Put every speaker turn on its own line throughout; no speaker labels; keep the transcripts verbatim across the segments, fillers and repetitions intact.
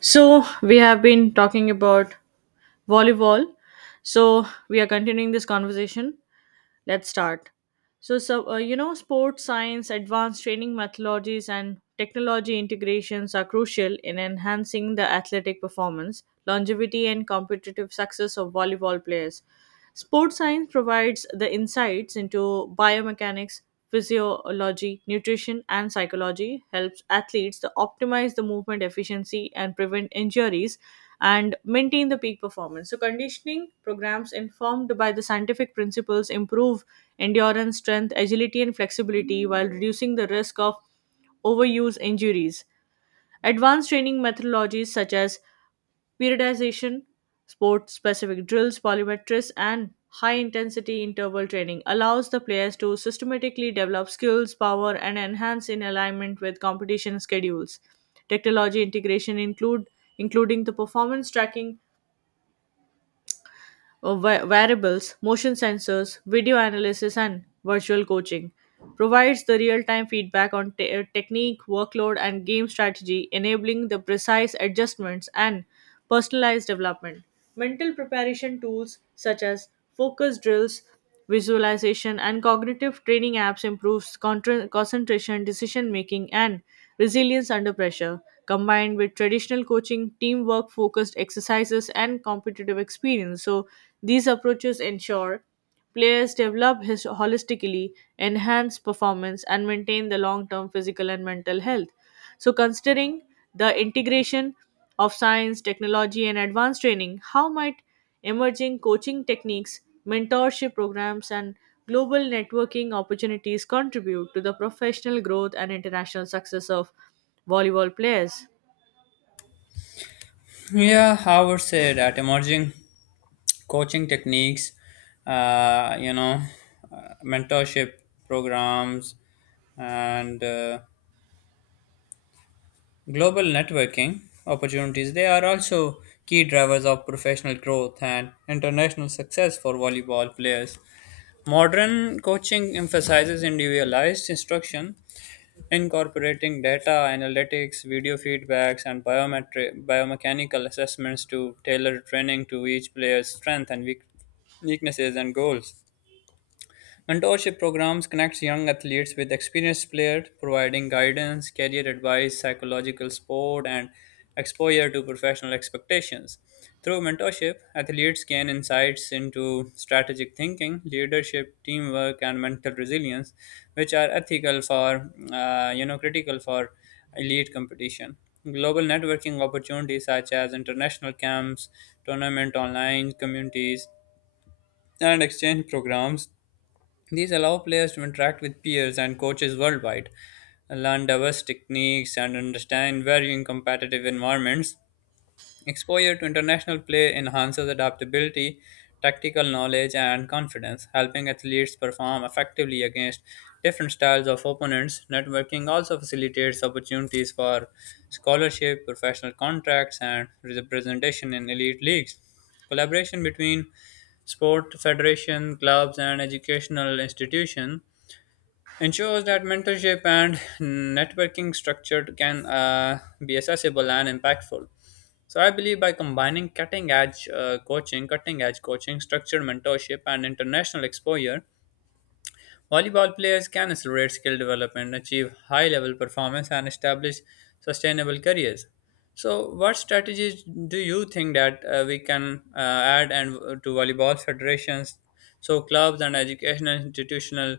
So, we have been talking about volleyball. So, we are continuing this conversation. Let's start. So, so uh, you know, sports science, advanced training methodologies, and technology integrations are crucial in enhancing the athletic performance, longevity, and competitive success of volleyball players. Sports science provides the insights into biomechanics, physiology, nutrition, and psychology, helps athletes to optimize the movement efficiency and prevent injuries and maintain the peak performance. So, conditioning programs informed by the scientific principles improve endurance, strength, agility, and flexibility while reducing the risk of overuse injuries. Advanced training methodologies such as periodization, sport specific drills, polymetrics, and high intensity interval training allows the players to systematically develop skills, power, and enhance in alignment with competition schedules. Technology integration include including the performance tracking uh, va- variables, motion sensors, video analysis, and virtual coaching. Provides the real time feedback on te- uh, technique, workload, and game strategy, enabling the precise adjustments and personalized development. Mental preparation tools such as focus drills, visualization and cognitive training apps improves contra- concentration, decision making, and resilience under pressure. Combined with traditional coaching, teamwork focused exercises, and competitive experience. So, these approaches ensure players develop his- holistically, enhance performance, and maintain the long term physical and mental health. So, considering the integration of science, technology, and advanced training, how might emerging coaching techniques, mentorship programs, and global networking opportunities contribute to the professional growth and international success of volleyball players?
Yeah, I would say that emerging coaching techniques, uh, you know, uh, mentorship programs, and uh, global networking opportunities, they are also key drivers of professional growth and international success for volleyball players. Modern coaching emphasizes individualized instruction incorporating data analytics, video feedbacks, and biometric biomechanical assessments to tailor training to each player's strength and weak, weaknesses and goals. Mentorship programs connect young athletes with experienced players, providing guidance, career advice, psychological support, and exposure to professional expectations. Through mentorship, athletes gain insights into strategic thinking, leadership, teamwork, and mental resilience, which are ethical for uh, you know critical for elite competition. Global networking opportunities such as international camps, tournament online communities, and exchange programs these allow players to interact with peers and coaches worldwide, learn diverse techniques, and understand varying competitive environments. Exposure to international play enhances adaptability, tactical knowledge, and confidence, helping athletes perform effectively against different styles of opponents. Networking also facilitates opportunities for scholarship, professional contracts, and representation in elite leagues. Collaboration between sport federation, clubs, and educational institutions ensures that mentorship and networking structure can uh, be accessible and impactful. So I believe by combining cutting edge uh, coaching, cutting edge coaching, structured mentorship, and international exposure, volleyball players can accelerate skill development, achieve high level performance, and establish sustainable careers. So, what strategies do you think that uh, we can uh, add and uh, to volleyball federations, so clubs and educational institutional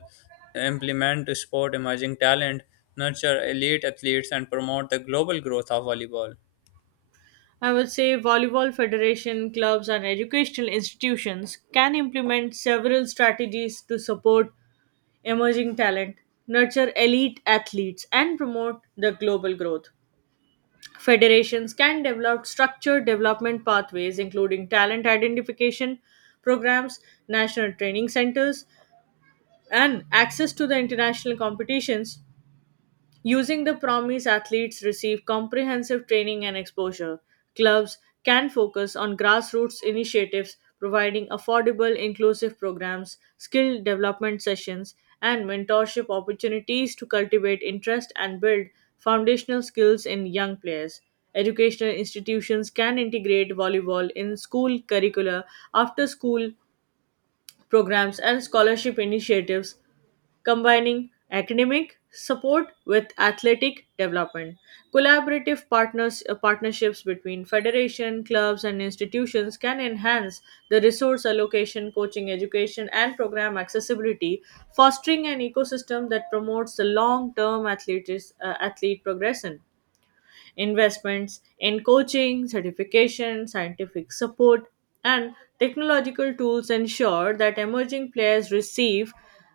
implement to support emerging talent, nurture elite athletes, and promote the global growth of volleyball?
I would say volleyball federation, clubs, and educational institutions can implement several strategies to support emerging talent, nurture elite athletes, and promote the global growth. Federations can develop structured development pathways, including talent identification programs, national training centers, and access to the international competitions. Using the promise, athletes receive comprehensive training and exposure. Clubs can focus on grassroots initiatives, providing affordable, inclusive programs, skill development sessions, and mentorship opportunities to cultivate interest and build foundational skills in young players. Educational institutions can integrate volleyball in school curricula, after school programs and scholarship initiatives, combining academic support with athletic development. Collaborative partners, uh, partnerships between federation, clubs, and institutions can enhance the resource allocation, coaching education, and program accessibility, fostering an ecosystem that promotes the long term athlete's uh, athlete progression. Investments in coaching, certification, scientific support, and technological tools ensure that emerging players receive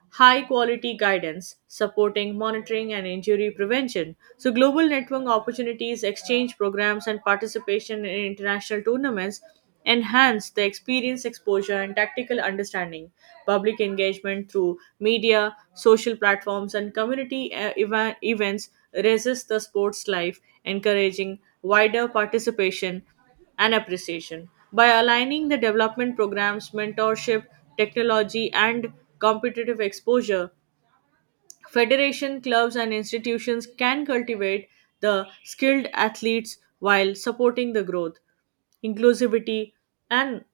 high quality guidance supporting monitoring and injury prevention. So global network opportunities, exchange programs, and participation in international tournaments enhance the experience, exposure, and tactical understanding. Public engagement through media, social platforms, and community uh, eva- events raises the sports life, encouraging wider participation and appreciation. By aligning the development programs, mentorship, technology, and competitive exposure, federation, clubs, and institutions can cultivate the skilled athletes while supporting the growth, inclusivity, and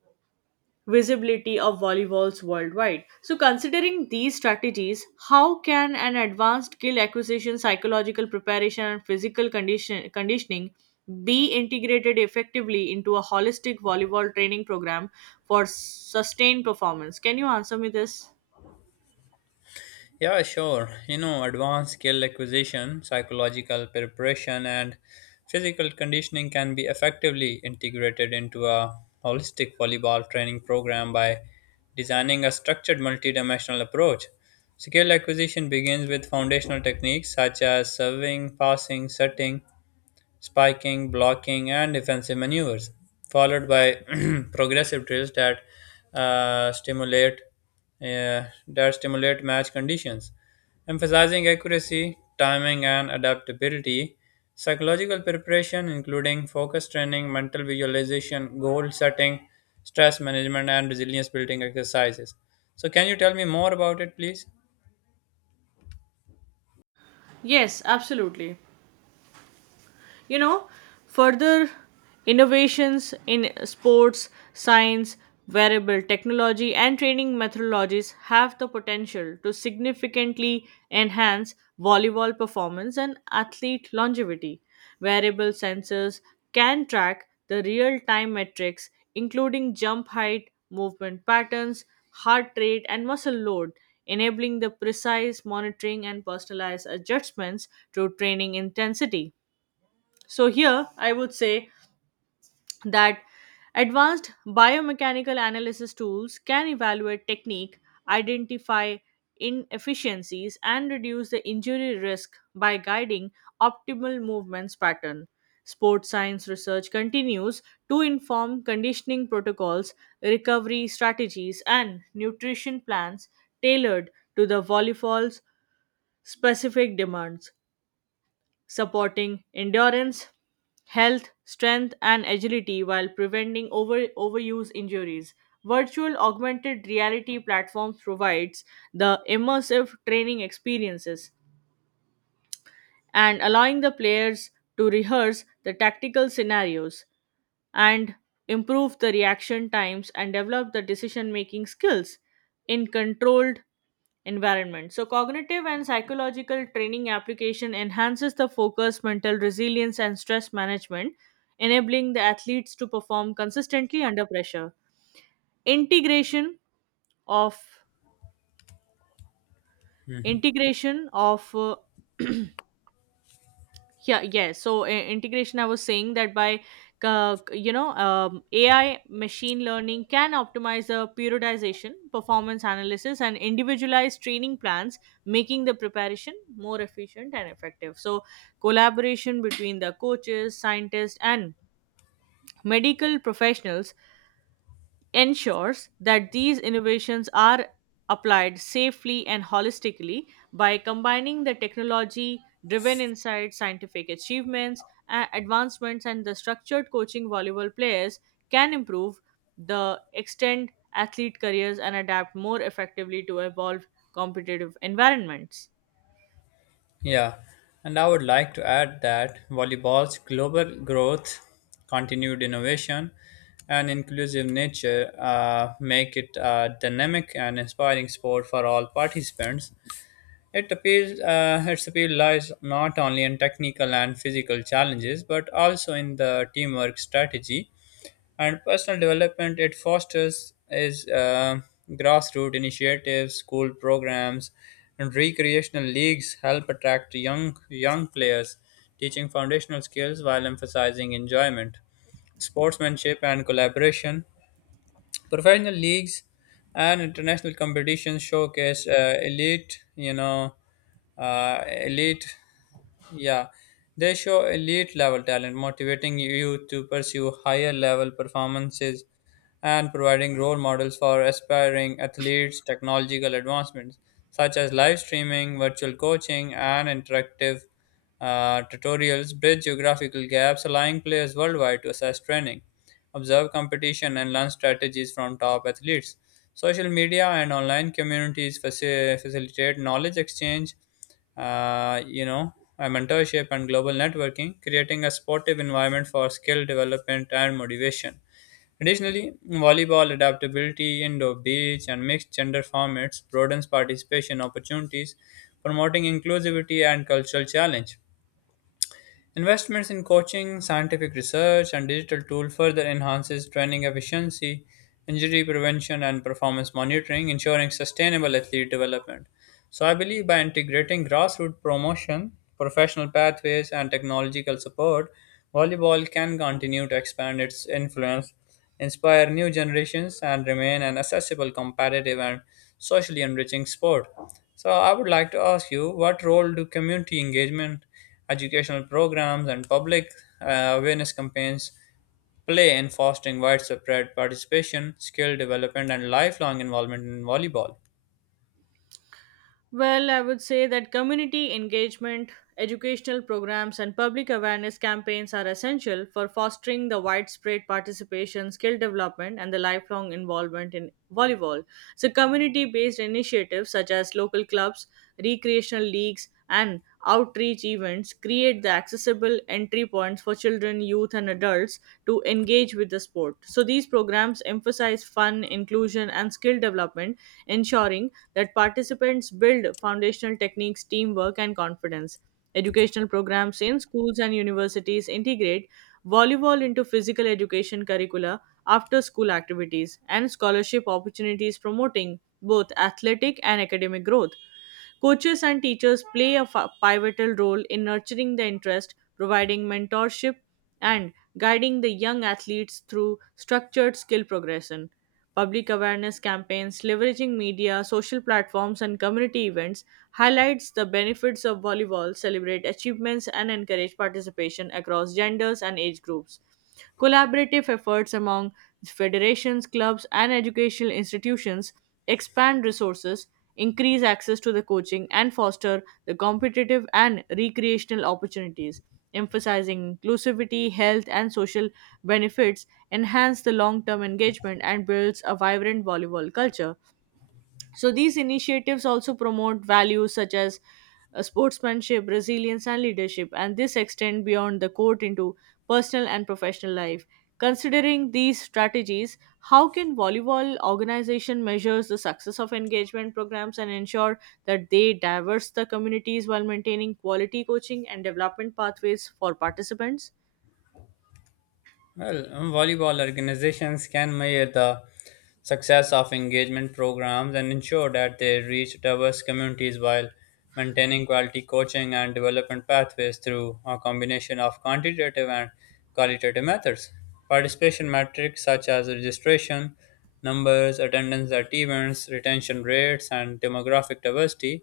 visibility of volleyballs worldwide. So, considering these strategies, how can an advanced skill acquisition, psychological preparation, and physical condition, conditioning be integrated effectively into a holistic volleyball training program for sustained performance? Can you answer me this?
Yeah, sure. You know, advanced skill acquisition, psychological preparation, and physical conditioning can be effectively integrated into a holistic volleyball training program by designing a structured multidimensional approach. Skill acquisition begins with foundational techniques such as serving, passing, setting, spiking, blocking, and defensive maneuvers, followed by progressive drills that uh, stimulate uh, that stimulate match conditions, emphasizing accuracy, timing, and adaptability. Psychological preparation, including focus training, mental visualization, goal setting, stress management, and resilience building exercises. So, can you tell me more about it, please?
Yes, absolutely. You know, further innovations in sports science, wearable technology, and training methodologies have the potential to significantly enhance volleyball performance and athlete longevity. Wearable sensors can track the real time metrics, including jump height, movement patterns, heart rate, and muscle load, enabling the precise monitoring and personalized adjustments to training intensity. So, here I would say that advanced biomechanical analysis tools can evaluate technique, identify inefficiencies, and reduce the injury risk by guiding optimal movements pattern. Sports science research continues to inform conditioning protocols, recovery strategies, and nutrition plans tailored to the volleyball's specific demands, supporting endurance, health, strength, and agility while preventing over, overuse injuries. Virtual augmented reality platforms provides the immersive training experiences and allowing the players to rehearse the tactical scenarios and improve the reaction times and develop the decision making skills in controlled environment. So, cognitive and psychological training application enhances the focus, mental resilience, and stress management, enabling the athletes to perform consistently under pressure. Integration of
Mhm.
integration of uh, yeah yes so i- integration I was saying that by uh, you know um, a i machine learning can optimize the periodization, performance analysis, and individualized training plans, making the preparation more efficient and effective. So collaboration between the coaches, scientists, and medical professionals ensures that these innovations are applied safely and holistically. By combining the technology driven insights, scientific achievements, a- advancements, and the structured coaching, volleyball players can improve the extend athlete careers and adapt more effectively to evolve competitive environments.
Yeah, and I would like to add that volleyball's global growth, continued innovation, and inclusive nature uh, make it a dynamic and inspiring sport for all participants. It appeals, uh, its appeal lies not only in technical and physical challenges, but also in the teamwork strategy and personal development it fosters is uh, grassroots initiatives school programs and recreational leagues help attract young young players teaching foundational skills while emphasizing enjoyment sportsmanship and collaboration professional leagues and international competitions showcase uh, elite you know uh, elite yeah they show elite level talent motivating you to pursue higher level performances and providing role models for aspiring athletes technological advancements such as live streaming virtual coaching and interactive uh, tutorials bridge geographical gaps allowing players worldwide to assess training observe competition, and learn strategies from top athletes. Social media and online communities faci- facilitate knowledge exchange, uh, you know, and mentorship and global networking, creating a supportive environment for skill development and motivation. Additionally, volleyball adaptability, indoor beach, and mixed gender formats broadens participation opportunities, promoting inclusivity and cultural challenge. Investments in coaching, scientific research, and digital tool further enhances training efficiency, injury prevention, and performance monitoring, ensuring sustainable athlete development. So, I believe by integrating grassroots promotion, professional pathways, and technological support, volleyball can continue to expand its influence, inspire new generations, and remain an accessible, competitive, and socially enriching sport. So, I would like to ask you what role do community engagement, educational programs, and public uh, awareness campaigns play in fostering widespread participation, skill development, and lifelong involvement in volleyball?
Well, I would say that community engagement, educational programs, and public awareness campaigns are essential for fostering the widespread participation, skill development, and the lifelong involvement in volleyball. So, community based initiatives such as local clubs, recreational leagues, and outreach events create the accessible entry points for children, youth, and adults to engage with the sport. So, these programs emphasize fun, inclusion, and skill development, ensuring that participants build foundational techniques, teamwork, and confidence. Educational programs in schools and universities integrate volleyball into physical education curricula, after school activities, and scholarship opportunities promoting both athletic and academic growth. Coaches and teachers play a fa- pivotal role in nurturing the interest, providing mentorship, and guiding the young athletes through structured skill progression. Public awareness campaigns, leveraging media, social platforms, and community events highlights the benefits of volleyball, celebrate achievements, and encourage participation across genders and age groups. Collaborative efforts among federations, clubs, and educational institutions expand resources, increase access to the coaching, and foster the competitive and recreational opportunities. Emphasizing inclusivity, health, and social benefits enhance the long term engagement and builds a vibrant volleyball culture. So these initiatives also promote values such as uh, sportsmanship, resilience, and leadership, and this extend beyond the court into personal and professional life. Considering these strategies, how can volleyball organization measures the success of engagement programs and ensure that they diverse the communities while maintaining quality coaching and development pathways for participants?
Well, um, volleyball organizations can measure the success of engagement programs and ensure that they reach diverse communities while maintaining quality coaching and development pathways through a combination of quantitative and qualitative methods. Participation metrics such as registration, numbers, attendance at events, retention rates, and demographic diversity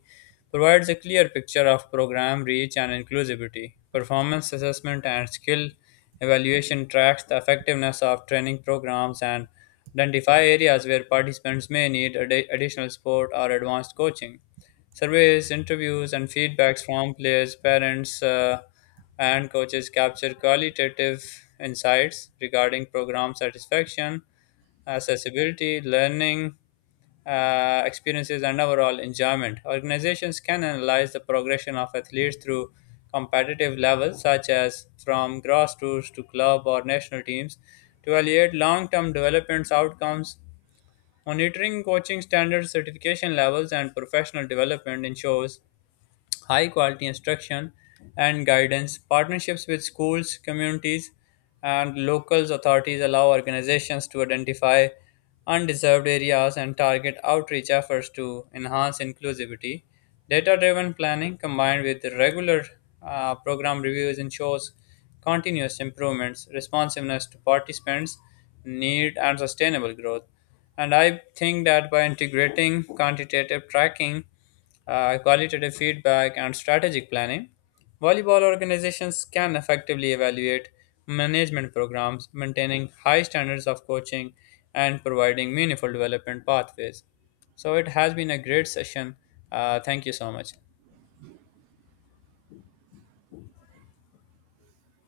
provides a clear picture of program reach and inclusivity. Performance assessment and skill evaluation tracks the effectiveness of training programs and identify areas where participants may need addi- additional support or advanced coaching. Surveys, interviews, and feedbacks from players, parents, uh, and coaches capture qualitative insights regarding program satisfaction, accessibility, learning, uh, experiences, and overall enjoyment. Organizations can analyze the progression of athletes through competitive levels, such as from grassroots to club or national teams, to evaluate long term development outcomes. Monitoring coaching standards, certification levels, and professional development ensures high quality instruction and guidance. Partnerships with schools, communities, and local authorities allow organizations to identify undeserved areas and target outreach efforts to enhance inclusivity. Data driven planning combined with regular uh, program reviews ensures continuous improvements, responsiveness to participants' need, and sustainable growth. And I think that by integrating quantitative tracking uh, qualitative feedback, and strategic planning, volleyball organizations can effectively evaluate management programs, maintaining high standards of coaching and providing meaningful development pathways. So, it has been a great session. Uh, thank you so much.